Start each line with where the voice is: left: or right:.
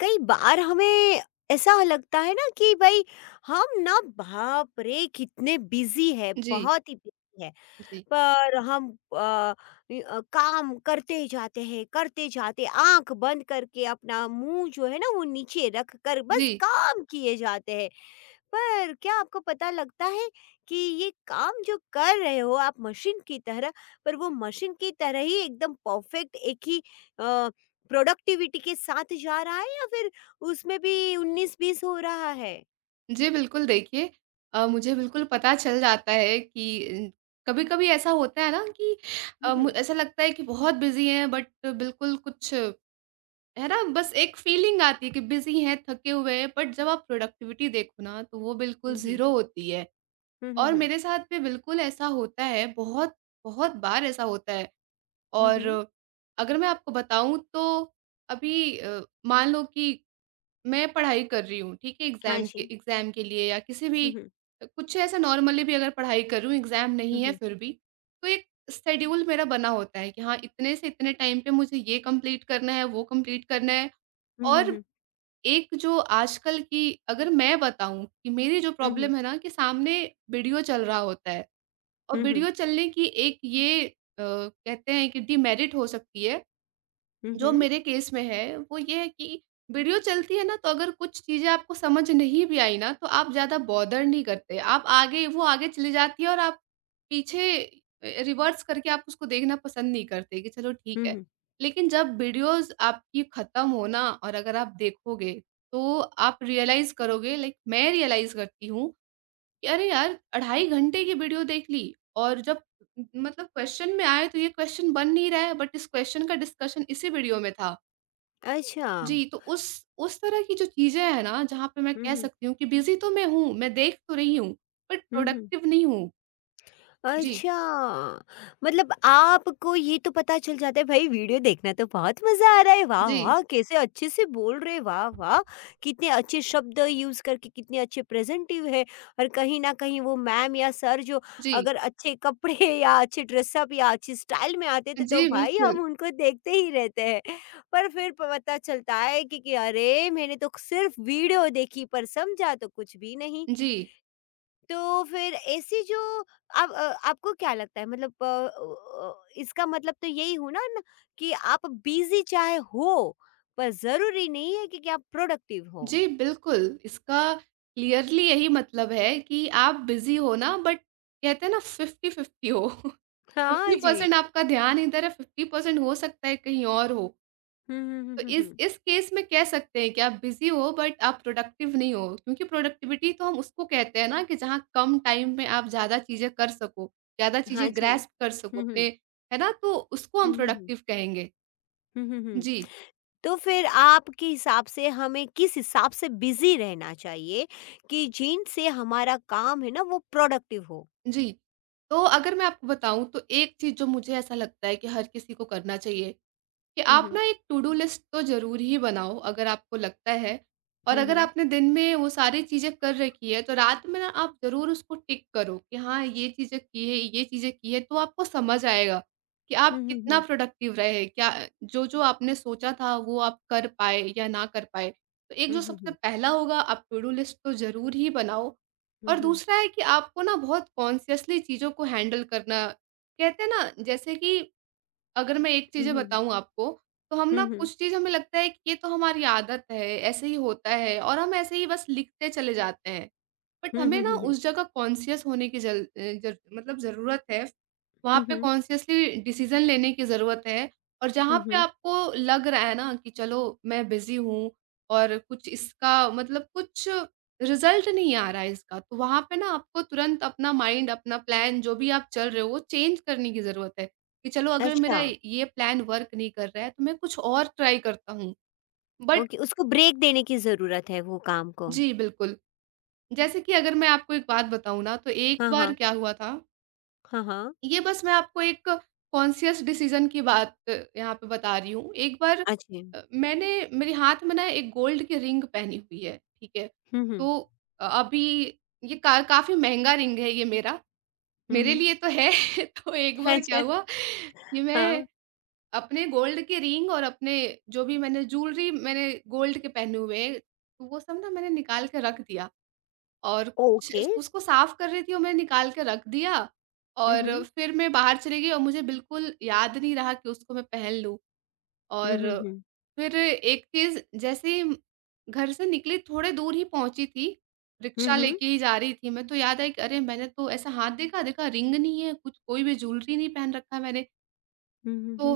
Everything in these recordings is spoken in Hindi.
left: कई बार हमें ऐसा लगता है ना कि भाई हम ना बाप रे कितने बिजी है
right: जी,
left: बहुत ही बिजी है।
right: जी,
left: पर हम आ, काम करते जाते हैं करते जाते आंख बंद करके अपना मुंह जो है ना वो नीचे रख कर बस
right: जी।
left: काम किए जाते हैं। पर क्या आपको पता लगता है कि ये काम जो कर रहे हो आप मशीन की तरह, पर वो मशीन की तरह ही एकदम परफेक्ट एक ही प्रोडक्टिविटी के साथ जा रहा है या फिर उसमें भी उन्नीस बीस हो रहा है?
right: जी, बिल्कुल देखिए। मुझे बिल्कुल पता चल जाता है कि कभी-कभी ऐसा होता है ना कि
left: हम्म।
right: अ,
left: हम्म।
right: मु ऐसा लगता है कि बहुत बिज़ी हैं बट बिल्कुल कुछ है ना, बस एक फ़ीलिंग आती है कि बिज़ी हैं, थके हुए हैं, बट जब आप प्रोडक्टिविटी देखो ना तो वो बिल्कुल
left: हम्म।
right: ज़ीरो होती है। और
left: हम्म।
right: मेरे साथ भी बिल्कुल ऐसा होता है, बहुत, बहुत बार ऐसा होता है।
left: हम्म।
right: और
left: हम्म।
right: अगर मैं आपको बताऊँ तो अभी मान लो कि मैं पढ़ाई कर रही हूँ, ठीक है?
left: हाँ
right: एग्ज़ाम के
left: जी।
right: एग्ज़ाम के लिए या किसी भी
left: हम्म। हम्म।
right: कुछ ऐसा नॉर्मली भी अगर पढ़ाई कर रही हूँ, एग्ज़ाम नहीं है
left: हम्म।
right: फिर भी, तो एक शेड्यूल मेरा बना होता है कि हाँ, इतने से इतने टाइम पे मुझे ये कंप्लीट करना है, वो कंप्लीट करना है।
left: हम्म।
right: और
left: हम्म।
right: एक जो आजकल की अगर मैं बताऊँ कि मेरी जो प्रॉब्लम है ना कि सामने वीडियो चल रहा होता है और
left: हम्म। हम्म।
right: वीडियो चलने की एक ये कहते हैं कि डिमेरिट हो सकती है जो
left: हम्म।
right: मेरे केस में है, वो ये है कि वीडियो चलती है ना, तो अगर कुछ चीज़ें आपको समझ नहीं भी आई ना, तो आप ज़्यादा बॉदर नहीं करते। आप आगे वो आगे चली जाती है और आप पीछे रिवर्स करके आप उसको देखना पसंद नहीं करते कि चलो ठीक है।
left: हम्म।
right: लेकिन जब वीडियोज़ आपकी ख़त्म हो ना और अगर आप देखोगे, तो आप रियलाइज़ करोगे लाइक मैं रियलाइज़ करती हूँ अरे यार! ढाई घंटे की वीडियो देख ली और जब मतलब क्वेश्चन में आए तो ये क्वेश्चन बन नहीं रहा है बट इस क्वेश्चन का डिस्कशन इसी वीडियो में था।
left: अच्छा।
right: जी, तो उस तरह की जो चीज़ें हैं ना जहाँ पे मैं कह
left: हम्म।
right: सकती हूँ कि बिज़ी तो मैं हूँ, मैं देख तो रही हूँ बट
left: हम्म।
right: प्रोडक्टिव नहीं हूँ। जी,
left: अच्छा, मतलब आपको ये तो पता चल जाता है भाई वीडियो देखना तो बहुत मज़ा आ रहा है, वाह
right: जी,
left: वाह! कैसे अच्छे से बोल रहे हैं, वाह वाह! कितने अच्छे शब्द यूज़ करके कितने अच्छे प्रेज़ेंटिव है। और कहीं न कहीं वो मैम या सर जो
right: जी।
left: अगर अच्छे कपड़े या अच्छे ड्रेसअप या अच्छी स्टाइल में आते थे तो
right: जी,
left: भाई हम
right: बिल्कुल।
left: उनको देखते ही रहते हैं। पर फिर पता चलता है कि अरे! मैंने तो सिर्फ़ वीडियो देखी पर समझा तो कुछ भी नहीं।
right: जी,
left: तो फिर ऐसी जो आप आपको क्या लगता है मतलब इसका मतलब तो यही हुआ ना न कि आप बिज़ी चाहे हो, पर ज़रूरी नहीं है कि आप प्रोडक्टिव हो।
right: जी, बिल्कुल। इसका क्लियरली यही मतलब है कि आप बिज़ी हो ना बट कहते हैं ना 50-50 हो।
left: हाँ जी।
right: 50% आपका ध्यान इधर है, 50% हो सकता है कहीं और हो।
left: हुँ, हुँ, हुँ,
right: तो
left: हुँ,
right: इस
left: हुँ।
right: इस केस में कह सकते हैं कि आप बिज़ी हो बट आप प्रोडक्टिव नहीं हो। क्योंकि प्रोडक्टिविटी तो हम उसको कहते हैं ना कि जहाँ कम टाइम में आप ज़्यादा चीज़ें कर सको, ज़्यादा
left: हाँ
right: चीज़ें
left: जी।
right: ग्रैस्प कर सको
left: हुँ,
right: अपने।
left: हुँ।
right: है ना? तो उसको
left: हुँ,
right: हम
left: हुँ, हुँ।
right: प्रोडक्टिव कहेंगे।
left: हुँ, हुँ, हुँ।
right: जी,
left: तो फिर आपके हिसाब से हमें किस हिसाब से बिज़ी रहना चाहिए कि जिनसे हमारा काम है ना वो प्रोडक्टिव हो?
right: जी। तो अगर मैं आपको बताऊँ तो एक चीज़ जो मुझे ऐसा लगता है कि हर किसी को करना चाहिए कि
left: हुँ,
right: आप
left: हुँ।
right: ना एक टू डू लिस्ट तो ज़रूर ही बनाओ। अगर आपको लगता है और
left: हुँ,
right: अगर
left: हुँ।
right: आपने दिन में वो सारी चीज़ें कर रखी है तो रात में ना आप ज़रूर उसको टिक करो कि हाँ ये चीज़ें की है, ये चीज़ें की है तो आपको समझ आएगा कि आप
left: हुँ, हुँ,
right: कितना
left: हुँ।
right: प्रोडक्टिव रहे। क्या जो आपने सोचा था वो आप कर पाए या ना कर पाए। तो एक
left: हुँ,
right: जो
left: हुँ,
right: सबसे
left: हुँ।
right: पहला होगा आप टू डू लिस्ट तो ज़रूर ही बनाओ
left: हुँ,
right: और
left: हुँ।
right: दूसरा है कि आपको ना बहुत कॉन्शियसली चीज़ों को हैंडल करना। कहते हैं ना जैसे कि अगर मैं एक
left: हुँ,
right: चीज़ें
left: हुँ।
right: बताऊँ आपको, तो हम
left: हुँ,
right: ना
left: हुँ।
right: कुछ चीज़ हमें लगता है कि ये तो हमारी आदत है, ऐसे ही होता है और हम ऐसे ही बस लिखते चले जाते हैं। बट
left: हुँ,
right: हमें
left: हुँ,
right: ना
left: हुँ, हुँ।
right: उस जगह कॉन्शियस होने की जल अ, जर मतलब ज़रूरत है। वहाँ
left: हुँ,
right: पे
left: हुँ।
right: कॉन्शियसली डिसीज़न लेने की ज़रूरत है। और
left: हुँ,
right: जहाँ पे
left: हुँ।
right: आपको लग रहा है ना कि चलो मैं बिज़ी हूँ और कुछ इसका मतलब कुछ रिज़ल्ट नहीं आ रहा है इसका, तो वहाँ पे ना आपको तुरंत अपना माइंड, अपना प्लान जो भी आप चल रहे हो, वो चेंज करने की ज़रूरत है। कि चलो अगर मेरा
left: अच्छा,
right: ये प्लान वर्क नहीं कर रहा है तो मैं कुछ और ट्राई करता हूँ। बट
left: ओके, उसको ब्रेक देने की ज़रूरत है वो काम को।
right: जी, बिल्कुल। जैसे कि अगर मैं आपको एक बात बताऊँ ना तो एक
left: हाँ,
right: बार
left: हाँ।
right: क्या हुआ था,
left: हाँ, हाँ।
right: ये बस मैं आपको एक कॉन्शियस डिसीज़न की बात यहाँ पे बता रही हूँ। एक बार
left: अच्छे।
right: मैंने मेरे हाथ में ना एक गोल्ड की रिंग पहनी हुई है, ठीक है?
left: हुँ, हुँ।
right: तो अभी ये का काफ़ी महँगा रिंग है ये मेरा,
left: हुँ,
right: मेरे
left: हुँ।
right: लिए तो है। तो एक बार क्या
left: अच्छा,
right: हुआ कि
left: हाँ,
right: मैं अपने गोल्ड के रिंग और अपने जो भी मैंने ज्वेलरी मैंने गोल्ड के पहने हुए हैं, तो वो सब ना मैंने निकाल के रख दिया और कुछ
left: ओके।
right: उसको साफ कर रही थी और मैंने निकाल के रख दिया
left: हुँ,
right: और
left: हुँ।
right: फिर मैं बाहर चली गई और मुझे बिल्कुल याद नहीं रहा कि उसको मैं पहन लूँ।
left: हुँ,
right: और
left: हुँ, हुँ।
right: फिर एक चीज़ जैसे ही घर से निकली थोड़े दूर ही पहुंची थी
left: हुँ,
right: रिक्शा
left: हुँ।
right: लेके ही जा रही थी मैं तो याद आई कि अरे मैंने तो ऐसा हाथ देखा देखा रिंग नहीं है कुछ कोई भी ज्वेलरी नहीं पहन रखा मैंने।
left: हुँ, हुँ,
right: तो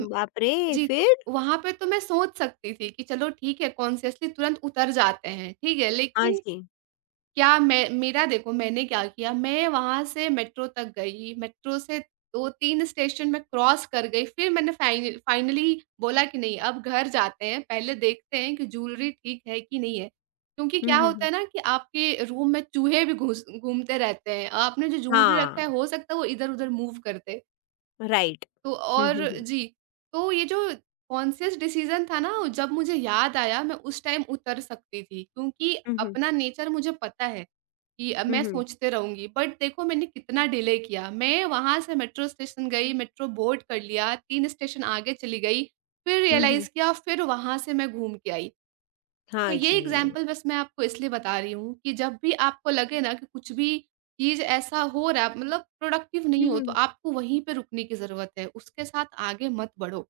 left: हुँ। बाप रे!
right: जी, तो
left: फिर?
right: वहाँ पे तो मैं सोच सकती थी कि चलो ठीक है कॉन्शियसली तुरंत उतर जाते हैं, ठीक है?
left: हाँ
right: लेकिन
left: जी।
right: क्या मैं मेरा देखो मैंने क्या किया, मैं वहाँ से मेट्रो तक गई, मेट्रो से 2-3 स्टेशन मैं क्रॉस कर गई, फिर मैंने फाइनली बोला कि नहीं अब घर जाते हैं, पहले देखते हैं कि ज्वेलरी ठीक है कि नहीं है। क्योंकि
left: हुँ,
right: क्या
left: हुँ,
right: होता
left: हुँ।
right: है ना कि आपके रूम में चूहे भी घुस घूमते रहते हैं, आपने जो ज्वेलरी रखा
left: हाँ,
right: है हो सकता है वो इधर-उधर मूव कर दे।
left: राइट।
right: तो
left: हुँ, हुँ,
right: और
left: हुँ।
right: जी, तो ये जो कॉन्शियस डिसीज़न था ना, जब मुझे याद आया मैं उस टाइम उतर सकती थी क्योंकि
left: हुँ, हुँ।
right: अपना नेचर मुझे पता है कि
left: हुँ,
right: मैं
left: हुँ।
right: सोचते रहूँगी। बट देखो मैंने कितना डिले किया, मैं वहाँ से मेट्रो स्टेशन गई, मेट्रो बोर्ड कर लिया, 3 स्टेशन आगे चली गई, फिर
left: हुँ, हुँ।
right: रियलाइज़ किया, फिर वहाँ से मैं घूम के आई। तो
left: हाँ
right: ये
left: जी।
right: एग्ज़ाम्पल बस मैं आपको इसलिए बता रही हूँ कि जब भी आपको लगे ना कि कुछ भी चीज़ ऐसा हो रहा है मतलब प्रोडक्टिव
left: हुँ,
right: नहीं हो, तो
left: हुँ।
right: आपको वहीं पे रुकने की ज़रूरत है, उसके साथ आगे मत बढ़ो।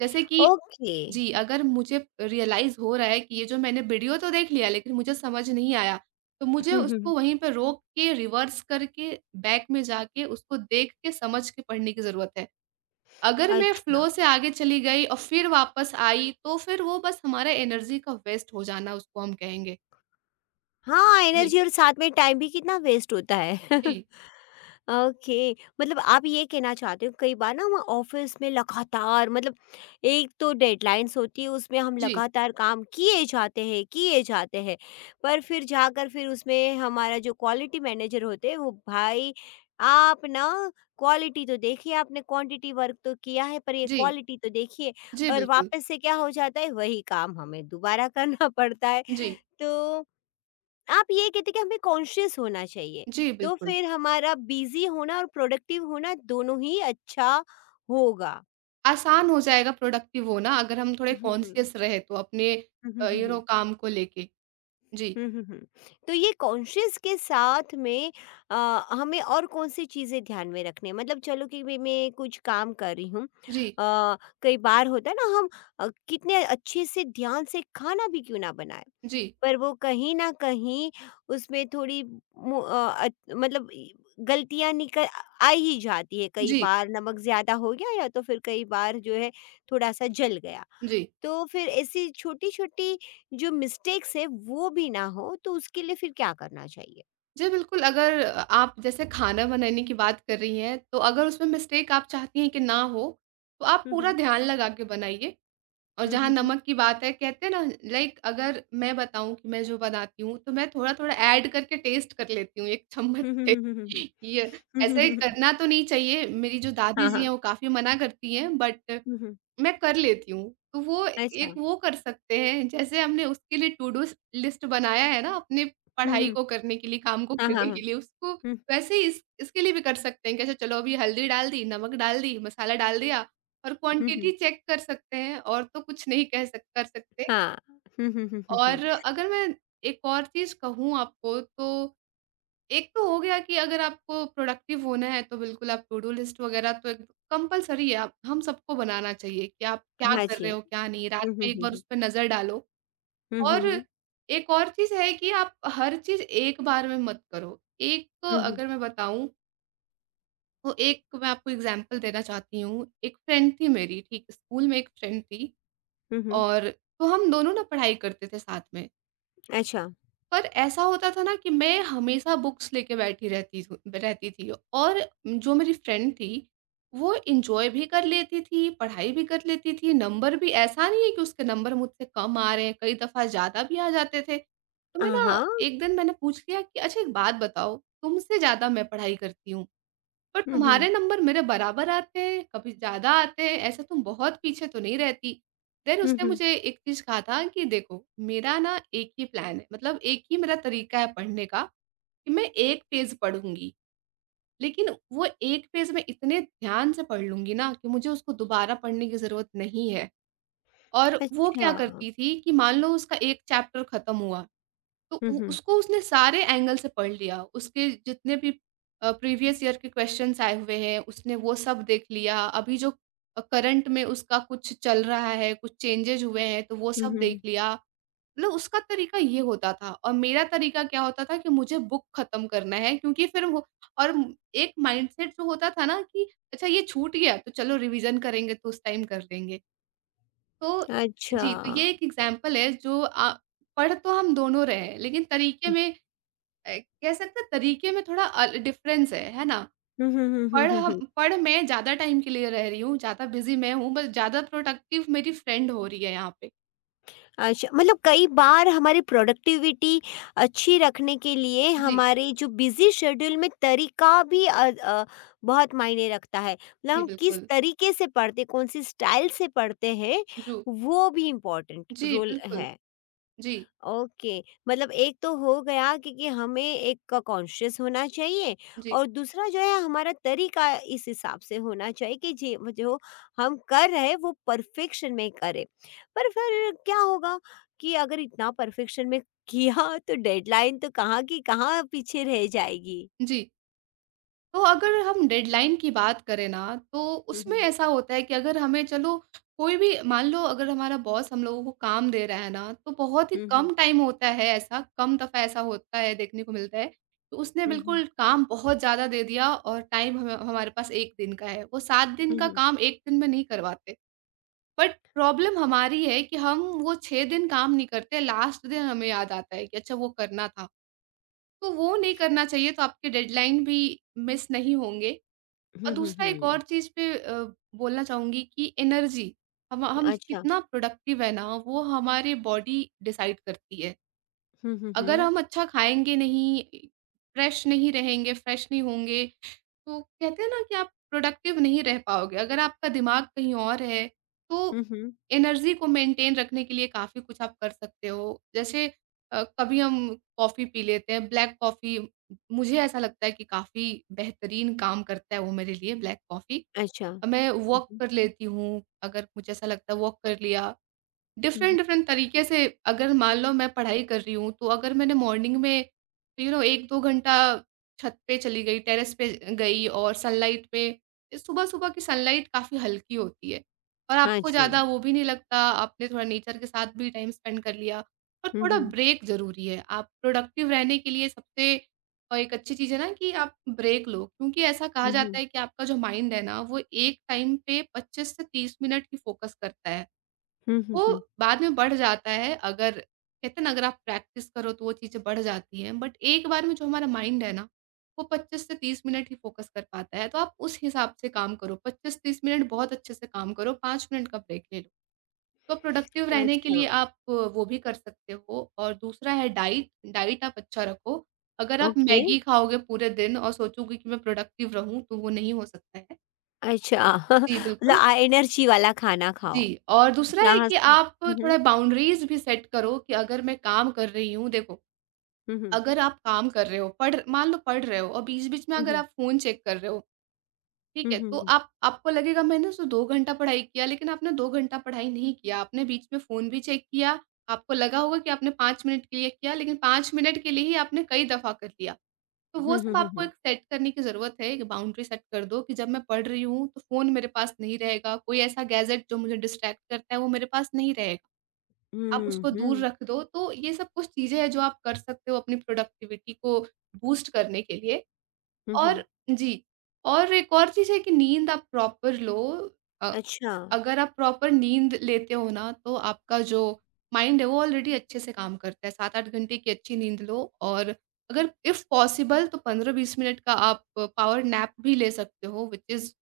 right: जैसे कि
left: ओके।
right: जी, अगर मुझे रियलाइज़ हो रहा है कि ये जो मैंने वीडियो तो देख लिया लेकिन मुझे समझ नहीं आया, तो मुझे
left: हुँ, हुँ,
right: उसको
left: हुँ।
right: वहीं पे रोक के रिवर्स करके बैक में जाके उसको देख के समझ के पढ़ने की ज़रूरत है। अगर मैं
left: अच्छा।
right: फ्लो से आगे चली गई और फिर वापस आई, तो फिर वो बस हमारा एनर्जी का वेस्ट हो जाना उसको हम कहेंगे।
left: हाँ,
right: जी,
left: एनर्जी और साथ में टाइम भी कितना वेस्ट होता है।
right: जी,
left: ओके, मतलब आप ये कहना चाहते हो कई बार ना हम ऑफिस में लगातार मतलब एक तो डेडलाइंस होती है उसमें हम
right: जी,
left: लगातार काम किए जाते हैं किए जाते हैं, पर फिर जाकर फिर उसमें हमारा जो क्वालिटी मैनेजर होते हैं वो भाई आप ना क्वालिटी तो देखिए, आपने क्वांटिटी वर्क तो किया है पर ये
right: जी,
left: क्वालिटी तो देखिए,
right: जी,
left: और
right: बिल्कुल।
left: वापस से क्या हो जाता है वही काम हमें दोबारा करना पड़ता है।
right: जी,
left: तो आप ये कहते कि हमें कॉन्शियस होना चाहिए,
right: जी,
left: तो
right: बिल्कुल।
left: फिर हमारा बिज़ी होना और प्रोडक्टिव होना दोनों ही अच्छा होगा।
right: आसान हो जाएगा प्रोडक्टिव होना अगर हम थोड़े कॉन्शियस रहे तो अपने
left: हुँ,
right: यू नो
left: हुँ।
right: काम को लेके। जी,
left: हुँ, हुँ, हुँ। तो ये कॉन्शियस के साथ में अ, हमें और कौन-सी चीज़ें ध्यान में रखनी है? मतलब चलो कि भई मैं कुछ काम कर रही हूँ,
right: जी,
left: कई बार होता है ना हम कितने अच्छे से ध्यान से खाना भी क्यों ना बनाएँ,
right: जी,
left: पर वो कहीं न कहीं उसमें थोड़ी मु अ, अ, मतलब इ गलतियाँ निकल आ ही जाती है। कई
right: जी,
left: बार नमक ज़्यादा हो गया या तो फिर कई बार जो है थोड़ा-सा जल गया।
right: जी।
left: तो फिर ऐसी छोटी-छोटी जो मिस्टेक्स है वो भी ना हो तो उसके लिए फिर क्या करना चाहिए?
right: जी, बिल्कुल अगर आप जैसे खाना बनाने की बात कर रही हैं, तो अगर उसमें मिस्टेक आप चाहती हैं कि ना हो, तो आप
left: हुँ,
right: पूरा
left: हुँ।
right: ध्यान लगा के बनाइए। और
left: हुँ,
right: जहाँ
left: हुँ, हुँ।
right: नमक की बात है, कहते हैं ना लाइक अगर मैं बताऊँ कि मैं जो बनाती हूँ, तो मैं थोड़ा-थोड़ा ऐड करके टेस्ट कर लेती हूँ 1 चम्मच
left: हुँ, हुँ,
right: से।
left: हुँ, हुँ, हुँ, हुँ।
right: ये
left: हुँ, हुँ,
right: ऐसे
left: हुँ,
right: करना तो नहीं चाहिए, मेरी जो
left: हाँ,
right: दादी जी
left: हाँ।
right: हैं, वो काफ़ी मना करती हैं बट
left: हुँ, हुँ।
right: मैं कर लेती हूँ, तो वो
left: अच्छा।
right: एक वो कर सकते हैं, जैसे हमने उसके लिए टू डू लिस्ट बनाया है ना, अपने
left: हुँ,
right: पढ़ाई
left: हुँ।
right: को करने के लिए, काम को
left: हाँ, हाँ,
right: करने के
left: हाँ।
right: लिए, उसको
left: हुँ,
right: वैसे ही इस इसके लिए भी कर सकते हैं, कैसे चलो अभी हल्दी डाल दी, नमक डाल दी, मसाला डाल दिया और
left: हुँ,
right: क्वांटिटी
left: हुँ।
right: चेक कर सकते हैं और तो कुछ नहीं कह सक कर सकते।
left: हाँ। हुँ, हुँ, हुँ, हुँ, हुँ।
right: और अगर मैं एक और चीज़ कहूँ आपको तो एक तो हो गया कि अगर आपको प्रोडक्टिव होना है तो बिल्कुल आप टू डू लिस्ट वगैरह तो एक कंपल्सरी है आप हम सबको बनाना चाहिए कि आप क्या
left: हाँ
right: कर
left: जी।
right: रहे हो क्या नहीं रात
left: हुँ, हुँ,
right: में एक
left: हुँ,
right: बार
left: हुँ।
right: उस पे नज़र डालो।
left: हुँ, हुँ,
right: और
left: हुँ।
right: एक और चीज़ है कि आप हर चीज़ एक बार में मत करो। एक तो
left: हुँ, हुँ।
right: अगर मैं बताऊँ तो एक मैं आपको एग्ज़ाम्पल देना चाहती हूँ। एक फ्रेंड थी मेरी ठीक स्कूल में एक फ्रेंड थी
left: हुँ, हुँ।
right: और तो हम दोनों ना पढ़ाई करते थे साथ में।
left: अच्छा।
right: पर ऐसा होता था ना कि मैं हमेशा बुक्स लेके बैठी रहती थू रहती थी और जो मेरी फ्रेंड थी, वो एन्जॉय भी कर लेती थी, पढ़ाई भी कर लेती थी, नंबर भी ऐसा नहीं है कि उसके नंबर मुझसे कम आ रहे हैं, कई दफ़ा ज़्यादा भी आ जाते थे। तो
left: अ,
right: मैं ना
left: हाँ।
right: एक दिन मैंने पूछ लिया कि अच्छा एक बात बताओ, तुमसे ज़्यादा मैं पढ़ाई करती हूँ। पर
left: हुँ, हुँ।
right: तुम्हारे नंबर मेरे बराबर आते हैं, कभी ज़्यादा आते हैं, ऐसा तुम बहुत पीछे तो नहीं रहती। देन
left: हुँ,
right: उसने
left: हुँ।
right: मुझे एक चीज़ कहा था कि देखो, मेरा ना एक ही प्लान है, मतलब एक ही मेरा तरीका है पढ़ने का कि मैं 1 पेज पढ़ूँगी, लेकिन वो 1 पेज मैं इतने ध्यान से पढ़ लूँगी ना कि मुझे उसको दोबारा पढ़ने की ज़रूरत नहीं है। और वो क्या
left: अच्छा।
right: करती थी कि मान लो उसका 1 चैप्टर खत्म हुआ, तो
left: हुँ,
right: उ
left: हुँ।
right: उसको उसने सारे एंगल से पढ़ लिया। उसके जितने भी प्रीवियस ईयर के क्वेश्चन्स आए हुए हैं, उसने वो सब देख लिया। अभी जो करंट में उसका कुछ चल रहा है, कुछ चेंजेज़ हुए हैं, तो वो
left: हुँ,
right: सब
left: हुँ,
right: देख
left: हुँ।
right: लिया। मतलब उसका तरीका ये होता था और मेरा तरीका क्या होता था कि मुझे बुक खत्म करना है क्योंकि फिर वो और एक माइंडसेट जो होता था ना कि अच्छा ये छूट गया तो चलो रिवीजन करेंगे तो उस टाइम कर लेंगे। तो
left: अच्छा।
right: जी, तो ये एक एग्ज़ाम्पल है जो पढ़ तो हम दोनों रहे हैं, लेकिन तरीके में अ, कह सकते हैं तरीके में थोड़ा अल डिफ़रेंस है ना?
left: हुँ, हुँ, हुँ, हुँ,
right: पढ़
left: हुँ,
right: हम
left: हुँ।
right: पढ़ मैं ज़्यादा टाइम के लिए रह रही हूँ, ज़्यादा बिज़ी मैं हूँ, बस ज़्यादा प्रोडक्टिव मेरी फ्रेंड हो रही है यहाँ पे।
left: अच्छा, मतलब कई बार हमारी प्रोडक्टिविटी अच्छी रखने के लिए
right: जी,
left: हमारे जो बिजी शेड्यूल में तरीका भी बहुत मायने रखता है, मतलब
right: जी
left: हम किस
right: बिल्कुल।
left: तरीके से पढ़ते कौन सी स्टाइल से पढ़ते हैं
right: जू
left: वो भी इम्पोर्टेंट
right: जी,
left: रोल
right: बिल्कुल।
left: है।
right: जी,
left: ओके, मतलब एक तो हो गया कि हमें एक कॉन्शियस होना चाहिए,
right: जी,
left: और दूसरा जो है हमारा तरीका इस हिसाब से होना चाहिए कि जी जो हम कर रहे हैं वो परफेक्शन में करें। पर फिर क्या होगा कि अगर इतना परफेक्शन में किया तो डेडलाइन तो कहाँ की कहाँ पीछे रह जाएगी?
right: जी। तो अगर हम डेडलाइन की बात करें ना, तो उसमें
left: हम्म।
right: ऐसा होता है कि अगर हमें चलो कोई भी मान लो अगर हमारा बॉस हम लोगों को काम दे रहा है ना, तो बहुत ही
left: हम्म।
right: कम टाइम होता है ऐसा, कम दफ़ा ऐसा होता है देखने को मिलता है, तो उसने
left: हम्म।
right: बिल्कुल काम बहुत ज़्यादा दे दिया और टाइम हम हमारे पास 1 दिन का है। वो 7 दिन का
left: हम्म।
right: काम 1 दिन में नहीं करवाते, बट प्रॉब्लम हमारी है कि हम वो 6 दिन काम नहीं करते, लास्ट दिन हमें याद आता है कि अच्छा वो करना था। तो वो नहीं करना चाहिए तो आपके डेडलाइन भी मिस नहीं होंगे।
left: हम्म।
right: और
left: हम्म।
right: दूसरा एक
left: हम्म।
right: और चीज़ पे बोलना चाहूँगी कि एनर्जी हम
left: अच्छा।
right: कितना प्रोडक्टिव है ना, वो हमारी बॉडी डिसाइड करती है।
left: हम्म। हम्म।
right: अगर
left: हम्म।
right: हम अच्छा खाएँगे नहीं, फ्रेश नहीं रहेंगे, फ्रेश नहीं होंगे, तो कहते हैं ना कि आप प्रोडक्टिव नहीं रह पाओगे। अगर आपका दिमाग कहीं और है, तो
left: हम्म।
right: एनर्जी को मेंटेन रखने के लिए काफ़ी कुछ आप कर सकते हो। जैसे कभी हम कॉफ़ी पी लेते हैं, ब्लैक कॉफ़ी मुझे ऐसा लगता है कि काफ़ी बेहतरीन काम करता है वो मेरे लिए ब्लैक कॉफ़ी।
left: अच्छा। हम्म।
right: मैं वॉक
left: हम्म।
right: कर लेती हूँ, अगर मुझे ऐसा लगता है वॉक कर लिया।
left: हम्म,
right: डिफरेंट डिफरेंट तरीके से अगर मान लो मैं पढ़ाई कर रही हूँ, तो अगर मैंने मॉर्निंग में यू नो 1-2 घंटा छत पे चली गई, टेरेस पे गई और सनलाइट पे सुबह-सुबह की सनलाइट काफ़ी हल्की होती है और
left: हाँ
right: आपको
left: जी।
right: ज़्यादा वो भी नहीं लगता, आपने थोड़ा नेचर के साथ भी टाइम स्पेंड कर लिया और
left: हम्म।
right: थोड़ा
left: हम्म।
right: ब्रेक ज़रूरी है। आप प्रोडक्टिव रहने के लिए सबसे एक अच्छी चीज़ है ना कि आप ब्रेक लो क्योंकि ऐसा कहा जाता
left: हम्म।
right: है कि आपका जो माइंड है ना, वो एक टाइम पे 25 से 30 मिनट ही फ़ोकस करता है।
left: हम्म।
right: वो
left: हम्म।
right: बाद में बढ़ जाता है अगर कहते हैं ना अगर आप प्रैक्टिस करो तो वो चीज़ें बढ़ जाती हैं। बट एक बार में जो हमारा माइंड है ना, वो 25 से 30 मिनट ही फ़ोकस कर पाता है। तो आप उस हिसाब से काम करो। 25-30 मिनट बहुत अच्छे से काम करो, 5 मिनट का ब्रेक ले लो। तो प्रोडक्टिव रहने के
left: अच्छा,
right: लिए आप वो भी कर सकते हो और दूसरा है डाइट, डाइट आप अच्छा रखो। अगर आप
left: ओके,
right: मैगी खाओगे पूरे दिन और सोचोगे कि मैं प्रोडक्टिव रहूँ, तो वो नहीं हो सकता है।
left: अच्छा।
right: जी,
left: मतलब
right: बिल्कुल।
left: एनर्जी वाला खाना खाओ।
right: जी, और दूसरा है
left: जहाँ
right: कि
left: से हुँ,
right: आप थोड़ा
left: हुँ,
right: बाउंड्रीज़ भी सेट करो कि अगर मैं काम कर रही हूँ देखो,
left: हुँ, हुँ,
right: अगर आप काम कर रहे हो, पढ़ मान लो पढ़ रहे हो और बीच-बीच में अगर
left: हुँ,
right: आप फ़ोन चेक कर रहे हो, ठीक
left: हुँ,
right: है? तो
left: हुँ,
right: आप आपको लगेगा मैंने तो 2 घंटा पढ़ाई किया, लेकिन आपने 2 घंटा पढ़ाई नहीं किया, आपने बीच में फ़ोन भी चेक किया, आपको लगा होगा कि आपने 5 मिनट के लिए किया, लेकिन 5 मिनट के लिए ही आपने कई दफ़ा कर लिया। तो
left: हुँ,
right: वो
left: हुँ, हुँ,
right: सब
left: हुँ,
right: आपको
left: हुँ,
right: एक सेट करने की ज़रूरत है, एक बाउंड्री सेट कर दो कि जब मैं पढ़ रही हूँ, तो फ़ोन मेरे पास नहीं रहेगा, कोई ऐसा गैजेट जो मुझे डिस्ट्रैक्ट करता है, वो मेरे पास नहीं रहेगा। आप
left: हुँ,
right: उसको दूर
left: हुँ,
right: रख दो, तो ये सब कुछ चीज़ें हैं जो आप कर सकते हो अपनी प्रोडक्टिविटी को बूस्ट करने के लिए।
left: हुँ, हुँ,
right: और जी, और एक और चीज़ है कि नींद आप प्रॉपर लो अ,
left: अच्छा।
right: अगर आप प्रॉपर नींद लेते हो ना, तो आपका जो माइंड है वो ऑलरेडी अच्छे से काम करता है। 7-8 घंटे की अच्छी नींद लो और अगर इफ़ पॉसिबल तो 15-20 मिनट का आप पावर नैप भी ले सकते हो which is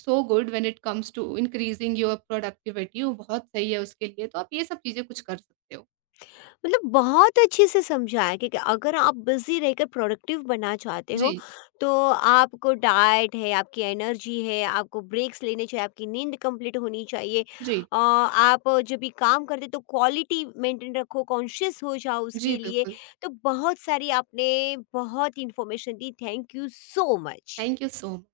right: so good when it comes to increasing your productivity वो बहुत सही है उसके लिए। तो आप ये सब चीज़ें कुछ कर सकते हो।
left: मतलब बहुत अच्छे से समझाया कि अगर आप बिजी रहकर प्रोडक्टिव बनना चाहते हो
right: जी,
left: तो आपको डाइट है, आपकी एनर्जी है, आपको ब्रेक्स लेने चाहिए, आपकी नींद कंप्लीट होनी चाहिए,
right: जी।
left: आप जब भी काम करते तो क्वालिटी मेंटेन रखो, कॉन्शियस हो जाओ
right: जी,
left: उसके लिए।
right: बिल्कुल।
left: तो बहुत सारी आपने बहुत इंफॉर्मेशन दी। Thank you so much.
right: Thank you so much.